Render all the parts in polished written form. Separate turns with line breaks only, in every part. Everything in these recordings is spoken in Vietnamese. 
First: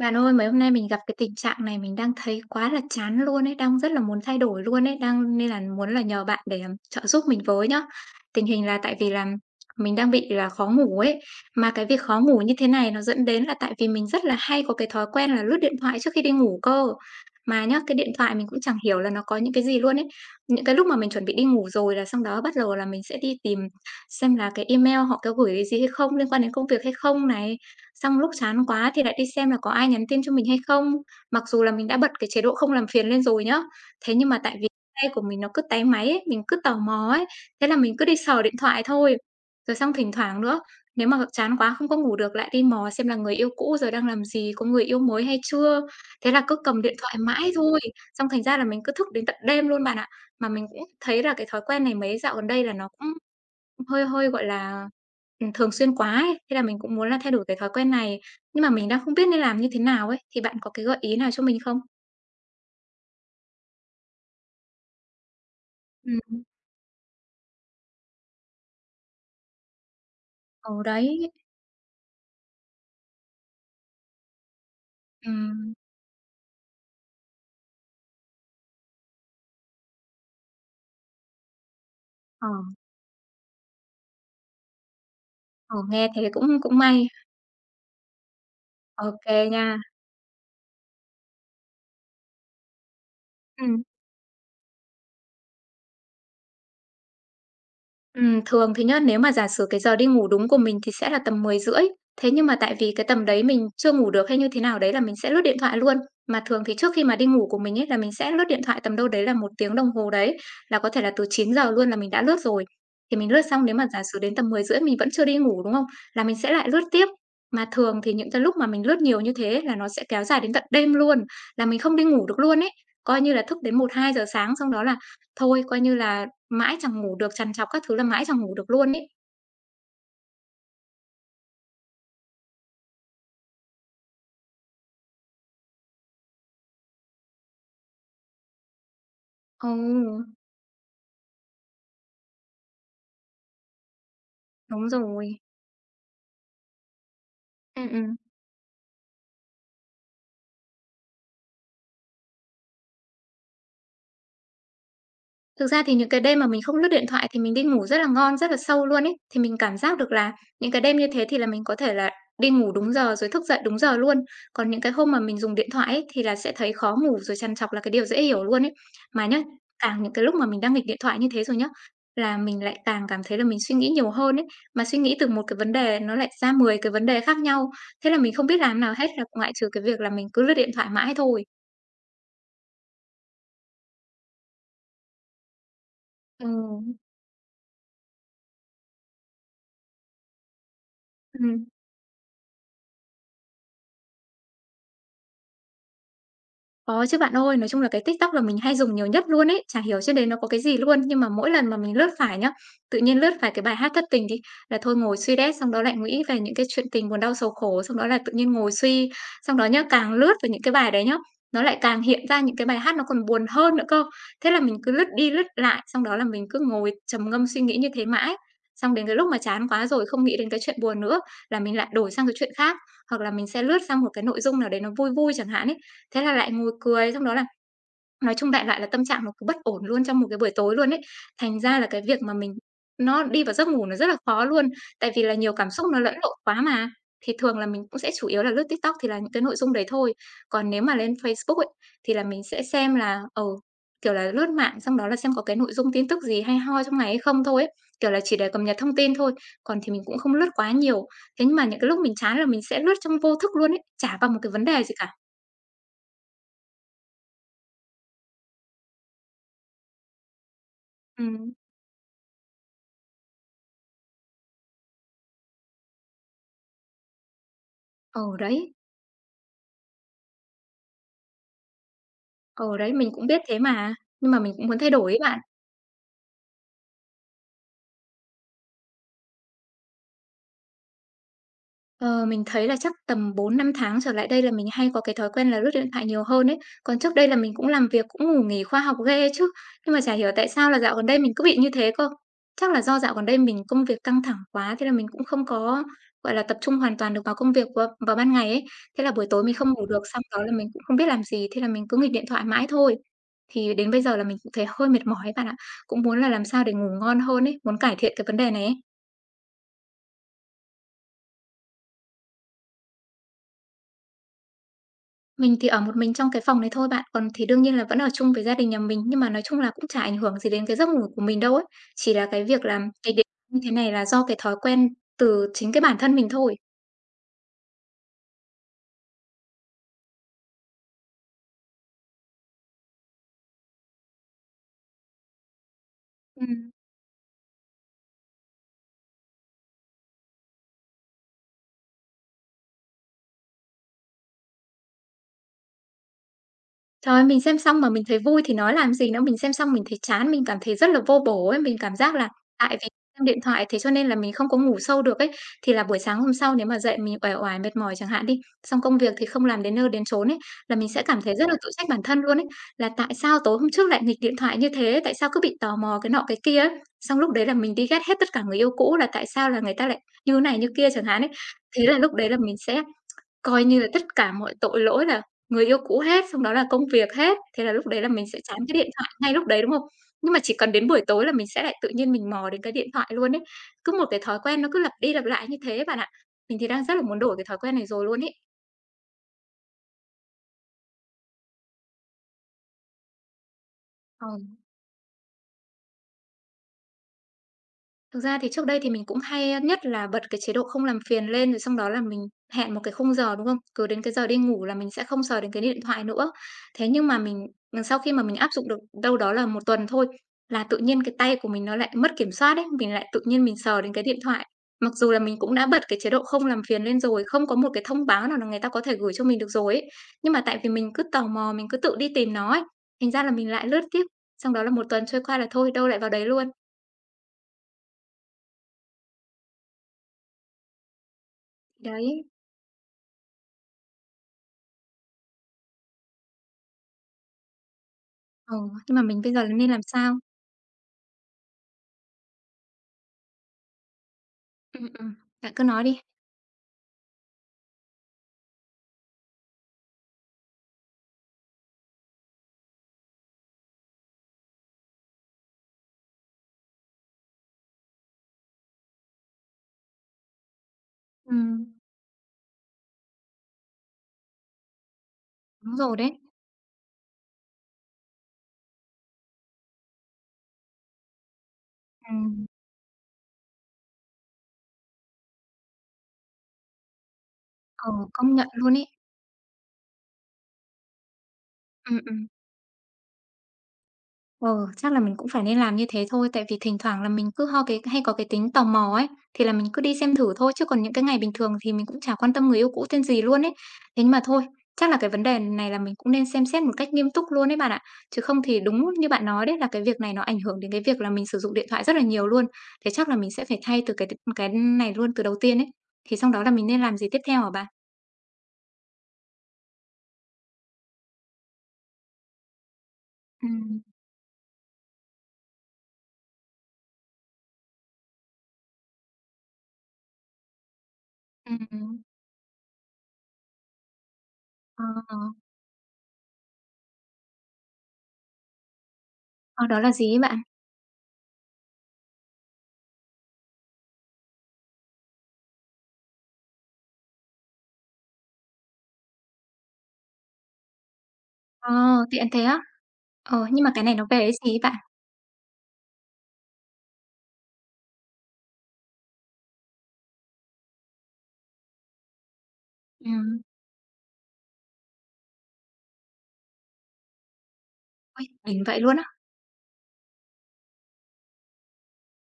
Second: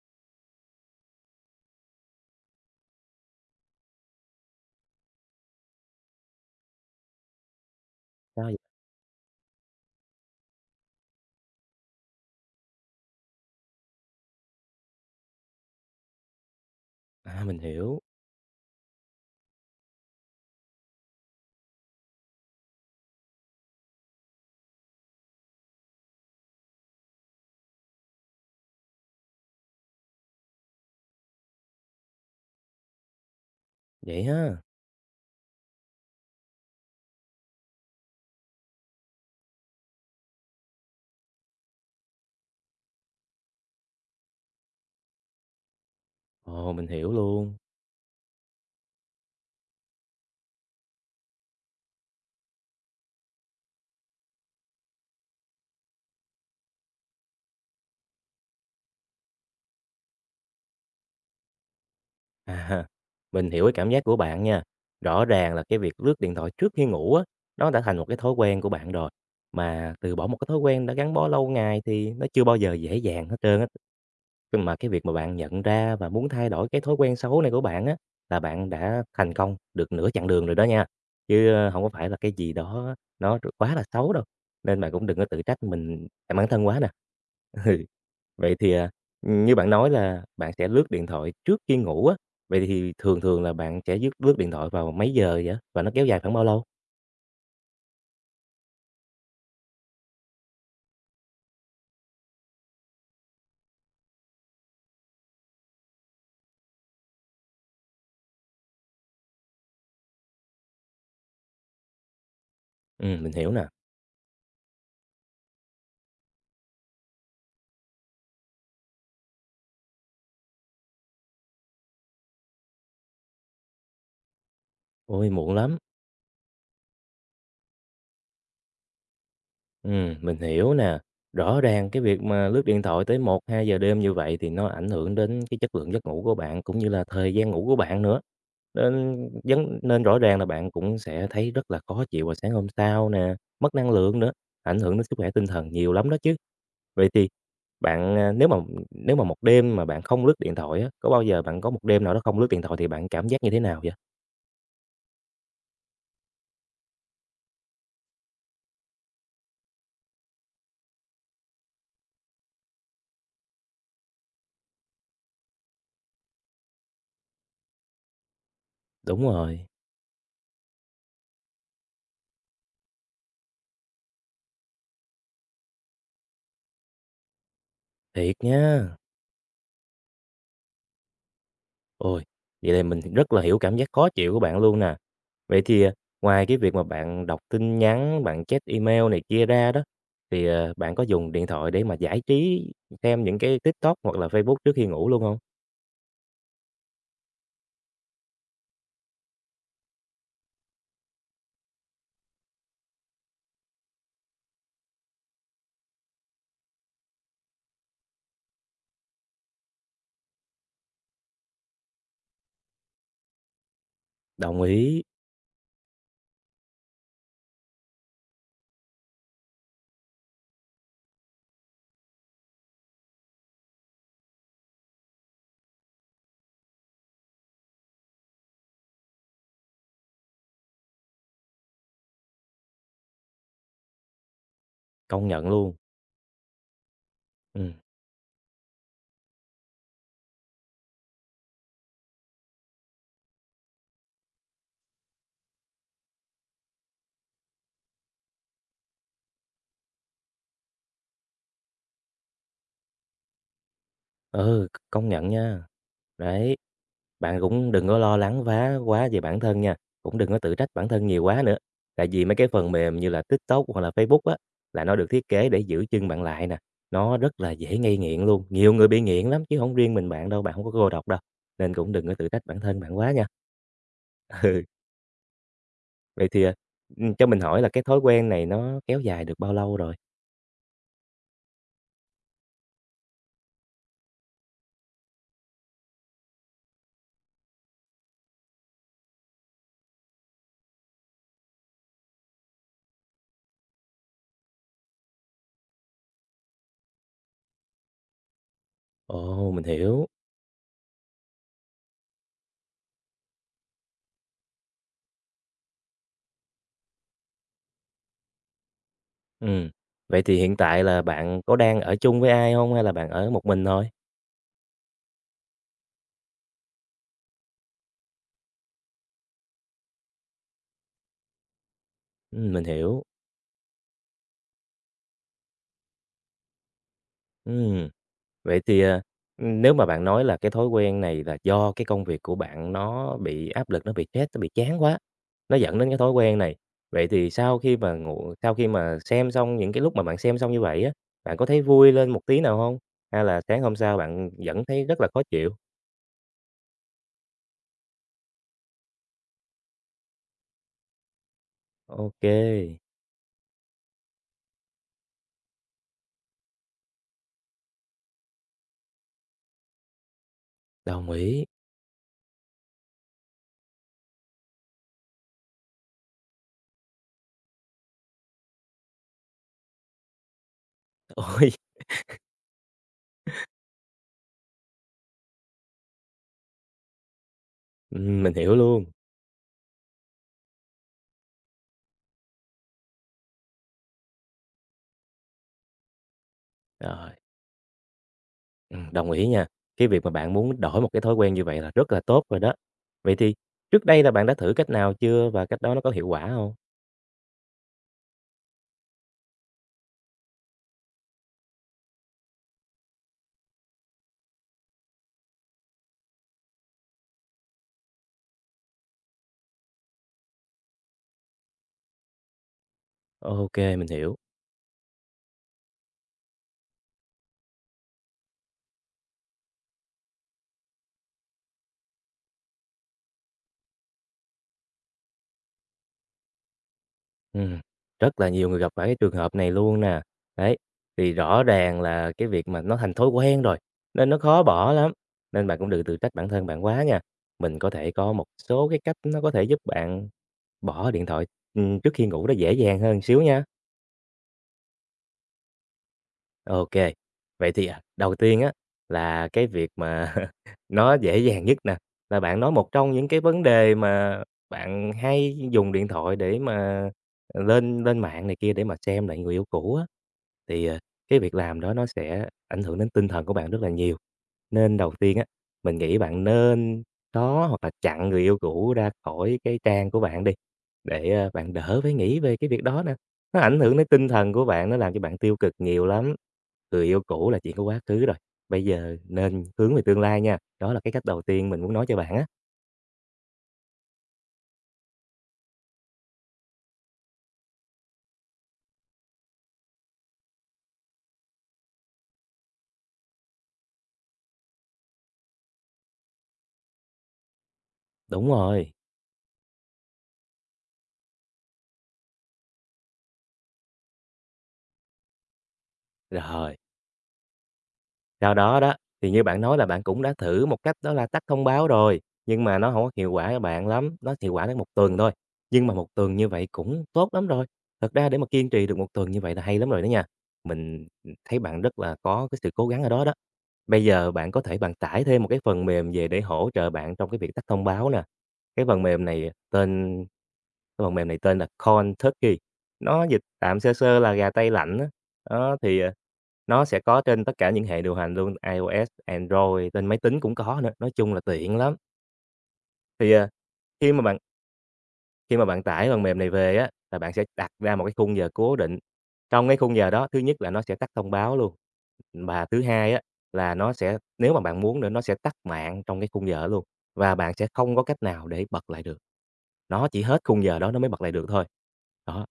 Bạn ơi, mấy hôm nay mình gặp cái tình trạng này, mình đang thấy quá là chán luôn ấy, đang rất là muốn thay đổi luôn ấy, đang nên là muốn là nhờ bạn để, trợ giúp mình với nhá.
Sao
Tình
vậy?
hình là tại vì là mình đang bị là khó ngủ ấy, mà cái việc khó ngủ như thế này nó dẫn đến là tại vì mình rất là hay có cái thói quen là lướt điện thoại trước khi đi ngủ cơ.
À, mình
Mà nhá, cái
hiểu,
điện thoại mình cũng chẳng hiểu là nó có những cái gì luôn ấy. Những cái lúc mà mình chuẩn bị đi ngủ rồi là xong đó bắt đầu là mình sẽ đi tìm xem là cái email họ có gửi cái gì hay không, liên quan đến công việc hay không này, xong lúc chán quá thì lại đi xem là có ai nhắn tin cho mình hay không, mặc dù là mình đã bật cái chế độ không làm phiền lên rồi nhá. Thế
vậy
nhưng mà tại
ha.
vì tay của mình nó cứ táy máy ấy, mình cứ tò mò ấy, thế là mình cứ đi sờ điện thoại thôi. Rồi xong thỉnh thoảng nữa, nếu mà chán quá không có ngủ được lại đi mò xem là người yêu cũ giờ đang làm gì, có người yêu mới hay chưa. Thế là cứ
Ồ,
cầm
mình
điện
hiểu
thoại mãi
luôn.
thôi, xong thành ra là mình cứ thức đến tận đêm luôn bạn ạ. Mà mình cũng thấy là cái thói quen này mấy dạo gần đây là nó cũng hơi hơi, gọi là, thường xuyên quá ấy, thế là mình cũng muốn là thay đổi cái thói quen này, nhưng mà mình đang không biết nên làm như thế nào ấy, thì bạn có cái gợi ý nào cho mình không?
À, mình hiểu cái cảm giác của bạn nha. Rõ ràng là cái việc lướt
Ừm.
điện
Ừ.
thoại trước khi ngủ á, nó đã thành một cái thói quen của bạn rồi. Mà từ bỏ một cái thói
Ồ
quen đã gắn bó
đấy.
lâu ngày thì nó chưa bao giờ dễ dàng hết trơn á. Nhưng mà cái việc mà bạn nhận
Ừm.
ra và muốn thay đổi cái thói quen xấu này của bạn á, là bạn đã thành công được nửa chặng đường rồi đó nha, chứ, hổng có phải là cái
Ờ.
gì đó nó quá là xấu đâu, nên bạn cũng đừng có tự trách
Ờ,
mình
nghe thế
bản bản
cũng
thân
cũng
quá nè.
may.
Ừ, vậy thì,
OK
như
nha.
bạn nói là bạn sẽ lướt điện thoại trước khi ngủ á, vậy thì thường thường là bạn
Ừm.
sẽ dứt lướt điện thoại vào mấy giờ vậy? Và nó kéo dài khoảng bao lâu?
Thường thì nhá, nếu mà giả sử cái giờ đi ngủ đúng của mình thì sẽ là tầm 10 rưỡi, thế nhưng mà tại vì cái tầm đấy mình chưa ngủ được hay như thế nào đấy là mình sẽ lướt điện thoại luôn. Mà thường thì trước khi mà đi ngủ của mình ấy là mình sẽ lướt điện thoại tầm đâu đấy là một tiếng đồng hồ đấy, là có thể là từ 9 giờ luôn là mình đã lướt rồi. Thì mình
Mình
lướt
hiểu nè.
xong nếu mà giả sử đến tầm 10 rưỡi mình vẫn chưa đi ngủ, đúng không? Là mình sẽ lại lướt tiếp. Mà thường thì những cái lúc mà mình lướt nhiều như thế là nó sẽ kéo dài đến tận đêm luôn, là mình không đi ngủ được luôn ấy. Coi như là thức đến một hai giờ sáng, xong đó là
Ôi, muộn
thôi,
lắm.
coi như là mãi chẳng ngủ được, trằn trọc các thứ là mãi chẳng ngủ được luôn ấy.
Mình hiểu nè. Rõ ràng cái việc mà lướt điện thoại tới 1, 2 giờ đêm như vậy thì nó ảnh hưởng đến cái chất lượng giấc ngủ của bạn, cũng như là thời gian ngủ của bạn nữa. Nên
Ừ,
nên rõ ràng là bạn cũng sẽ thấy rất là khó chịu vào sáng hôm sau nè, mất năng lượng nữa, ảnh
đúng
hưởng đến sức khỏe
rồi.
tinh thần nhiều lắm đó chứ. Vậy thì
Ừm, ừm.
bạn, nếu mà một đêm mà bạn không lướt điện thoại á, có bao giờ bạn có một đêm nào đó không lướt điện thoại thì bạn cảm giác như thế nào vậy?
Thực ra thì những cái đêm mà mình không lướt điện thoại thì mình đi ngủ rất là ngon, rất là sâu luôn ấy. Thì mình cảm giác được là những cái đêm như thế thì là mình có thể là đi ngủ đúng giờ rồi thức dậy đúng giờ luôn. Còn những cái hôm mà mình dùng điện thoại ấy, thì là sẽ thấy khó ngủ rồi trằn trọc là cái điều dễ hiểu luôn ấy.
Đúng
Mà nhá,
rồi,
càng những cái lúc mà mình đang nghịch điện thoại như thế rồi nhá, là mình lại càng cảm thấy là mình suy nghĩ nhiều hơn ấy. Mà suy nghĩ từ một cái vấn đề nó lại ra 10 cái vấn đề khác nhau. Thế là mình
thiệt
không biết làm nào
nhá.
hết là ngoại trừ cái việc là mình cứ lướt điện thoại mãi thôi.
Ôi, vậy thì mình rất là hiểu cảm giác khó chịu của bạn luôn nè. Vậy thì,
Ừ.
ngoài cái việc mà bạn đọc tin nhắn, bạn check email này kia ra đó, thì, bạn có dùng điện
Ừ.
thoại để mà giải trí xem những cái TikTok hoặc là Facebook trước khi ngủ luôn không?
Có chứ bạn ơi, nói chung là cái TikTok là mình hay dùng nhiều nhất luôn ấy, chả hiểu trên đấy nó có cái gì luôn. Nhưng mà mỗi lần mà mình lướt phải nhá, tự nhiên lướt phải cái bài hát thất tình đi, là thôi ngồi suy đét, xong đó lại nghĩ về những cái chuyện tình buồn đau sầu khổ, xong đó là tự nhiên ngồi suy. Xong đó nhá, càng lướt về những cái bài đấy nhá, nó lại càng hiện ra những cái bài hát nó còn buồn hơn nữa cơ. Thế là
Đồng
mình cứ
ý,
lướt đi lướt lại, xong đó là mình cứ ngồi trầm ngâm suy nghĩ như thế mãi. Xong đến cái lúc mà chán quá rồi không nghĩ đến cái chuyện buồn nữa là mình lại đổi sang cái chuyện khác, hoặc là mình sẽ lướt sang một cái nội dung nào đấy nó vui vui chẳng hạn ý. Thế là lại ngồi cười, xong đó là nói chung đại loại là tâm trạng nó cứ bất ổn luôn trong một cái buổi tối luôn ấy. Thành ra là cái việc mà mình nó đi vào giấc ngủ nó rất là khó luôn, tại vì
công
là
nhận
nhiều cảm
luôn.
xúc nó lẫn lộn quá mà. Thì thường là
Ừm,
mình cũng sẽ chủ yếu là lướt TikTok thì là những cái nội dung đấy thôi, còn nếu mà lên Facebook ấy, thì là mình sẽ xem là, ừ, kiểu là, lướt mạng xong đó là xem có cái nội dung tin tức gì hay ho trong ngày hay không thôi ấy, kiểu là, chỉ để cập nhật thông tin thôi, còn thì mình cũng không lướt quá nhiều. Thế nhưng mà những cái lúc mình chán là mình sẽ lướt trong vô thức luôn ấy, chả vào một cái vấn
ừ,
đề gì
công
cả.
nhận nha, đấy. Bạn cũng đừng có lo lắng vá quá về bản thân nha, cũng đừng có tự trách bản thân nhiều quá
Ừm.
nữa. Tại vì mấy cái phần mềm như là TikTok hoặc là Facebook á, là nó được thiết kế để giữ chân bạn lại nè, nó rất là dễ gây nghiện
Ừ,
luôn.
đấy.
Nhiều người bị nghiện lắm chứ không riêng mình bạn đâu, bạn không có cô độc đâu, nên cũng đừng có tự trách bản
Ừ,
thân
đấy,
bạn
mình
quá nha.
cũng biết thế mà, nhưng mà mình
Ừ,
cũng muốn thay đổi ấy bạn.
vậy thì, cho mình hỏi là cái thói quen này nó kéo dài được bao lâu rồi?
Ờ, mình thấy là chắc tầm 4, 5 tháng trở lại đây là mình hay có cái thói quen là lướt điện thoại nhiều hơn ấy. Còn trước đây là mình cũng làm việc, cũng ngủ nghỉ khoa học ghê chứ. Nhưng mà chả hiểu tại sao là dạo gần đây mình cứ bị như thế cơ. Chắc là do dạo gần đây mình công việc căng thẳng quá, thế là mình cũng không có, gọi là, tập trung hoàn toàn được vào công việc vào vào ban ngày ấy. Thế là buổi tối
Ồ,
mình
mình
không ngủ được,
hiểu.
xong đó là mình cũng không biết làm gì, thế là mình cứ nghịch điện thoại mãi thôi. Thì đến bây giờ là mình cũng thấy hơi mệt mỏi ấy bạn ạ. Cũng muốn là làm sao để ngủ ngon hơn ấy, muốn cải thiện cái vấn đề này ấy.
Ừm, vậy thì hiện tại là bạn có đang ở chung với ai không hay là bạn ở một mình thôi?
Mình thì ở một mình trong cái phòng này thôi bạn, còn thì đương nhiên là vẫn ở chung với gia đình nhà mình, nhưng mà nói chung là cũng chả ảnh hưởng gì đến cái giấc ngủ của mình đâu ấy. Chỉ là cái việc
Mình
làm
hiểu.
cái điểm như thế này là do cái thói quen từ chính cái bản thân mình thôi.
Ừm. Vậy thì, nếu mà bạn nói là cái thói quen này là do cái công việc của bạn nó bị áp lực, nó bị stress, nó bị chán quá, nó dẫn đến cái thói quen này.
Ừm.
Vậy thì sau khi mà xem xong những cái lúc mà bạn xem xong như vậy á, bạn có thấy vui lên một tí nào không? Hay là sáng hôm sau bạn vẫn thấy rất là khó chịu?
Trời ơi, mình xem xong mà mình thấy vui thì nói làm gì nữa, mình xem xong mình thấy chán, mình cảm thấy rất là vô bổ ấy. Mình cảm giác là tại
OK,
vì xem điện thoại thế cho nên là mình không có ngủ sâu được ấy. Thì là buổi sáng hôm sau nếu mà dậy mình uể oải, mệt mỏi chẳng hạn đi, xong công việc thì không làm đến nơi đến chốn ấy, là mình sẽ
đồng
cảm thấy
ý.
rất là tự trách bản thân luôn ấy, là tại sao tối hôm trước lại nghịch điện thoại như thế, tại sao cứ bị tò mò cái nọ cái kia ấy. Xong lúc đấy là mình đi ghét hết tất cả người yêu cũ là tại sao là người ta lại như này như kia chẳng hạn ấy.
Ôi,
Thế là lúc đấy là mình sẽ coi như là tất cả mọi tội lỗi là người yêu cũ hết, xong đó là công việc hết, thế là lúc đấy là mình
mình
sẽ
hiểu
chán cái
luôn.
điện thoại ngay lúc đấy, đúng không? Nhưng mà chỉ cần đến buổi tối là mình sẽ lại tự nhiên mình mò đến cái điện thoại luôn ấy. Cứ một cái thói quen nó cứ lặp đi lặp lại như thế bạn ạ. Mình thì đang rất là
Rồi,
muốn đổi cái thói quen này rồi luôn ấy.
đồng ý nha. Cái việc mà bạn muốn đổi một cái thói quen như vậy là rất là tốt rồi đó. Vậy thì trước đây là bạn
Ờ.
đã thử cách nào chưa và cách đó nó có hiệu quả không?
Thực ra thì trước đây thì mình cũng hay, nhất là bật cái chế độ không làm phiền lên, rồi xong đó là mình hẹn một cái khung giờ, đúng không? Cứ đến cái giờ đi ngủ là mình sẽ không sờ đến cái điện thoại nữa. Thế nhưng mà mình sau khi mà mình áp dụng được đâu đó là một tuần thôi, là tự nhiên cái tay của mình nó lại mất kiểm soát ấy, mình lại tự nhiên mình
OK,
sờ
mình
đến cái
hiểu.
điện thoại. Mặc dù là mình cũng đã bật cái chế độ không làm phiền lên rồi, không có một cái thông báo nào là người ta có thể gửi cho mình được rồi ấy, nhưng mà tại vì mình cứ tò mò, mình cứ tự đi tìm nó ấy, thành ra là mình lại lướt tiếp, xong đó là một tuần trôi qua là thôi, đâu lại vào đấy luôn.
Ừm, rất là nhiều người gặp phải cái trường hợp này luôn nè. Đấy, thì rõ ràng là
Đấy.
cái việc mà nó thành thói quen rồi, nên nó khó bỏ lắm, nên bạn cũng đừng tự trách bản thân bạn quá nha. Mình có thể có một
ờ
số cái
nhưng
cách
mà mình
nó có
bây giờ
thể
là
giúp
nên làm
bạn
sao?
bỏ điện thoại, trước khi ngủ nó dễ dàng hơn xíu nha.
Ừm, ừm, bạn cứ nói đi.
OK. Vậy thì, đầu tiên á, là cái việc mà nó dễ dàng nhất nè, là bạn nói một trong những cái vấn đề mà bạn hay dùng điện thoại để mà, lên lên mạng này kia để mà xem lại người yêu cũ á, thì, cái việc làm
Ừm.
đó nó sẽ ảnh hưởng đến tinh thần của bạn rất là nhiều. Nên đầu tiên á,
Đúng
mình
rồi
nghĩ
đấy.
bạn nên xóa hoặc là chặn người yêu cũ ra khỏi cái trang của bạn đi, để, bạn đỡ phải nghĩ về
Ừm.
cái việc đó nè. Nó ảnh hưởng đến tinh thần của bạn, nó làm cho bạn tiêu cực nhiều lắm. Người yêu cũ là chuyện của quá
Ừ,
khứ rồi,
công nhận
bây
luôn ấy.
giờ nên hướng về tương lai nha, đó là cái cách đầu tiên mình muốn nói cho
Ừm,
bạn
ừm.
á.
Ừ, chắc là mình cũng phải nên làm như thế thôi, tại vì thỉnh thoảng là mình cứ ho cái hay có cái tính tò mò ấy, thì là mình cứ đi xem thử thôi, chứ còn những cái ngày bình thường thì mình cũng chả quan tâm người yêu cũ tên gì luôn ấy. Thế nhưng mà thôi, chắc là cái vấn đề này là mình cũng nên xem xét một cách nghiêm túc luôn ấy bạn ạ. Chứ
Đúng
không thì
rồi,
đúng như bạn nói đấy là cái việc này nó ảnh hưởng đến cái việc là mình sử dụng điện thoại rất là nhiều luôn. Thế chắc là mình sẽ phải thay từ cái này luôn từ đầu tiên ấy. Thì xong đó là
rồi,
mình nên làm gì tiếp theo hả bạn?
sau đó đó, thì như bạn nói là bạn cũng đã thử một cách đó là tắt thông báo rồi, nhưng mà nó không có hiệu quả cho bạn
Ừm,
lắm, nó hiệu quả đến một tuần thôi, nhưng mà một tuần như vậy cũng tốt lắm rồi. Thật ra để mà kiên trì được một tuần như vậy là hay lắm rồi đó nha. Mình, thấy
ừm,
bạn rất là
ừm.
có cái sự cố gắng ở đó đó. Bây giờ bạn có thể bạn
Ờ,
tải
ờ,
thêm một cái phần mềm về để hỗ trợ bạn trong cái việc tắt thông báo nè. Cái phần mềm này
ờ, đó là
tên
gì ấy bạn?
cái phần mềm này tên là Cold Turkey, nó dịch tạm sơ sơ là gà tây lạnh á. Đó, thì, nó sẽ có trên tất cả những hệ điều hành luôn, iOS, Android, trên máy tính cũng có nữa, nói chung là tiện
Ờ,
lắm.
tiện thế á?
Thì,
Ờ, nhưng mà cái
khi
này
mà
nó
bạn
về cái gì ấy bạn?
khi mà bạn tải phần mềm này về á, là bạn sẽ đặt ra một cái khung giờ cố định. Trong cái khung giờ đó, thứ nhất là nó sẽ tắt thông báo luôn, và thứ hai á,
Ừm,
là nó sẽ nếu mà bạn muốn nữa, nó sẽ tắt mạng trong cái khung giờ đó luôn, và bạn sẽ không có cách
ôi,
nào để
đỉnh
bật
vậy
lại
luôn
được.
á?
Nó chỉ hết khung giờ đó nó mới bật lại được thôi. Đó,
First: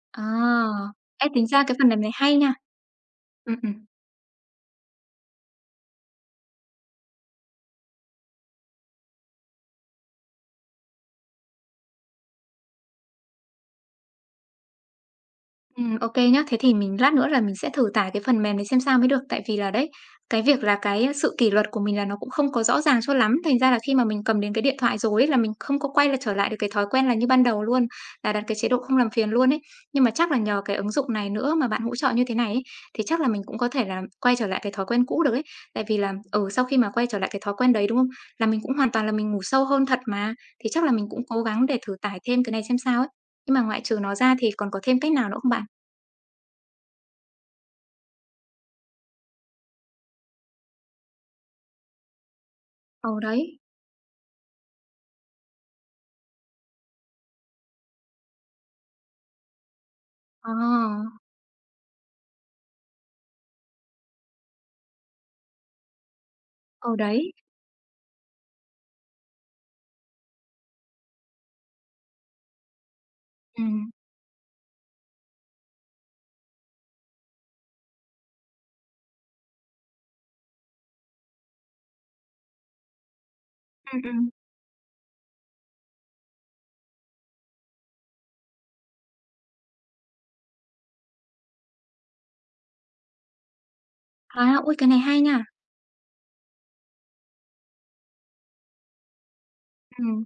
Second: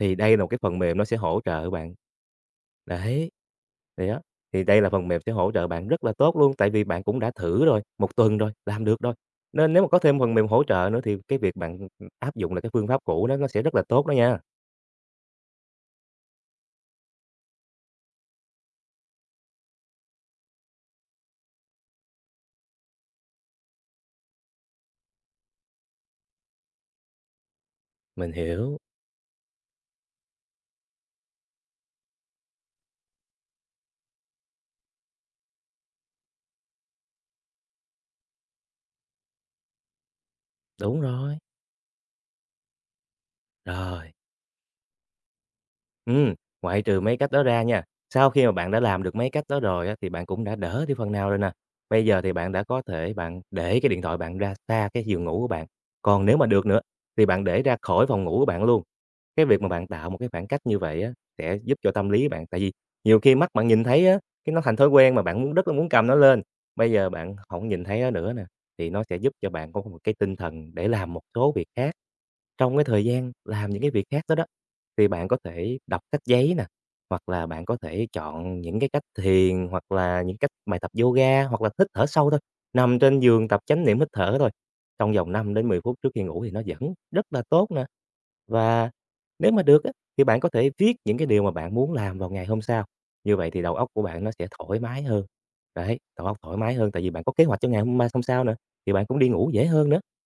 thì
Ờ,
đây là một cái phần mềm nó sẽ
ê,
hỗ
tính ra
trợ
cái phần
bạn.
này này hay nha.
Đấy,
Ừm, ừm.
thì đó, thì đây là phần mềm sẽ hỗ trợ bạn rất là tốt luôn, tại vì bạn cũng đã thử rồi, một tuần rồi, làm được rồi, nên nếu mà có thêm phần mềm hỗ trợ nữa thì cái việc bạn, áp dụng lại cái phương pháp cũ đó nó sẽ rất là tốt đó nha.
Ô kê nhá. Thế thì mình lát nữa là mình sẽ thử tải cái phần mềm đấy xem sao mới được. Tại vì là đấy, cái việc là cái sự kỷ luật của mình là nó cũng không có rõ ràng cho lắm, thành ra là khi mà mình cầm đến cái điện thoại rồi ấy, là mình không có quay lại trở lại được cái thói quen là như ban đầu luôn,
Mình
là đặt cái chế độ
hiểu,
không làm phiền luôn ấy. Nhưng mà chắc là nhờ cái ứng dụng này nữa mà bạn hỗ trợ như thế này ấy, thì chắc là mình cũng có thể là quay trở lại cái thói quen cũ được ấy. Tại vì là, ừ, sau khi mà quay trở lại cái thói quen đấy, đúng không? Là mình cũng hoàn toàn là mình ngủ sâu hơn thật mà, thì chắc là
đúng
mình cũng
rồi,
cố gắng để thử tải thêm cái này xem sao ấy. Nhưng mà ngoại trừ
rồi.
nó ra thì còn có thêm cách nào nữa không bạn?
Ừm, ngoại trừ mấy cách đó ra nha, sau khi mà bạn đã làm được mấy cách đó rồi á, thì bạn cũng đã đỡ đi phần nào rồi nè. Bây giờ thì bạn đã có thể
Ừ,
bạn
đấy.
để cái điện thoại bạn ra xa cái giường ngủ của bạn, còn nếu mà được nữa thì bạn để ra khỏi phòng ngủ của bạn luôn. Cái việc mà bạn tạo một cái khoảng
Ờ,
cách như vậy á, sẽ giúp cho tâm lý bạn tại vì nhiều khi mắt bạn nhìn thấy á, cái nó thành thói quen mà bạn muốn rất là muốn cầm nó lên, bây
ừ,
giờ
đấy.
bạn không nhìn thấy nó nữa nè, thì nó sẽ giúp cho bạn có một cái tinh thần để làm một số việc khác. Trong cái thời gian làm những
Ừm,
cái việc khác đó đó, thì bạn có thể đọc sách giấy nè, hoặc là bạn có thể chọn những cái cách thiền, hoặc là những cách bài tập yoga, hoặc là hít thở sâu thôi, nằm trên giường tập chánh niệm
ừm,
hít
ừm.
thở thôi, trong vòng 5 đến 10 phút trước khi ngủ thì nó vẫn rất là tốt nè. Và nếu mà được á, thì bạn có thể viết những cái điều mà bạn muốn làm vào ngày hôm sau, như vậy thì đầu óc của bạn nó sẽ
À, ôi,
thoải
cái này
mái
hay
hơn.
nha.
Đấy, đầu óc thoải mái hơn tại vì bạn có kế hoạch cho ngày hôm sau nữa, thì bạn cũng đi ngủ dễ hơn nữa.
Ừm.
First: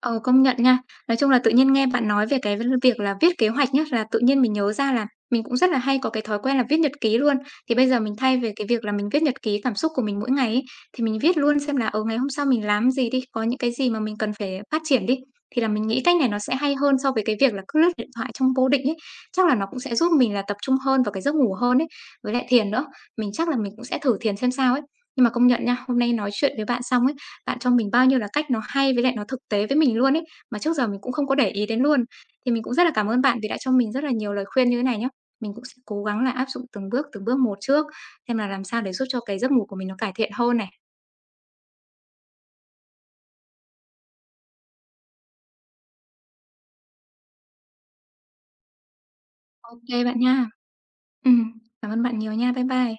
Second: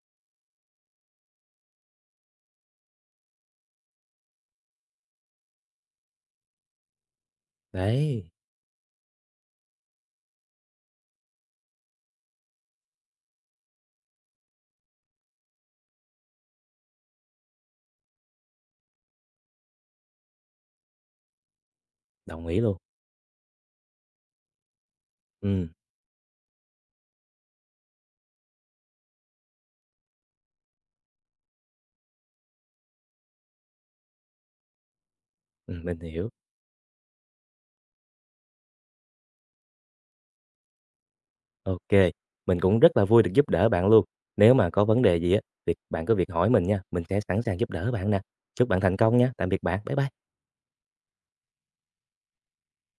Ờ, công nhận nha. Nói chung là tự nhiên nghe bạn nói về cái việc là viết kế hoạch nhá, là tự nhiên mình nhớ ra là mình cũng rất là hay có cái thói quen là viết nhật ký luôn. Thì bây giờ mình
Đấy,
thay về cái việc là mình viết nhật ký cảm xúc của mình mỗi ngày ấy, thì mình viết luôn xem là, ở ngày hôm sau mình làm gì đi, có những cái gì mà mình cần phải phát triển đi, thì là mình nghĩ cách này nó sẽ hay hơn so với cái việc là cứ lướt điện thoại trong vô định ấy. Chắc là nó cũng sẽ giúp mình là tập trung hơn vào cái giấc ngủ hơn ấy, với lại
đồng ý
thiền
luôn.
nữa. Mình chắc là mình cũng sẽ thử thiền xem sao ấy. Nhưng mà công nhận
Ừm.
nha, hôm nay nói chuyện với bạn xong ấy, bạn cho mình bao nhiêu là cách nó hay với lại nó thực tế với mình luôn ấy, mà trước giờ mình cũng không có để ý đến luôn. Thì mình cũng rất là cảm ơn bạn vì đã cho mình rất là nhiều lời khuyên như thế này nhá. Mình cũng sẽ
Mình
cố gắng là
hiểu.
áp dụng từng bước một trước, xem là làm sao để giúp cho cái giấc ngủ của mình nó cải thiện hơn này.
OK, mình cũng rất là vui được giúp đỡ bạn luôn. Nếu mà có vấn đề gì á, việc bạn cứ việc hỏi mình nha, mình sẽ sẵn sàng giúp đỡ bạn nè. Chúc bạn thành công nha. Tạm biệt bạn.
OK
Bye
bạn
bye.
nha. Ừm, cảm ơn bạn nhiều nha. Bye bye.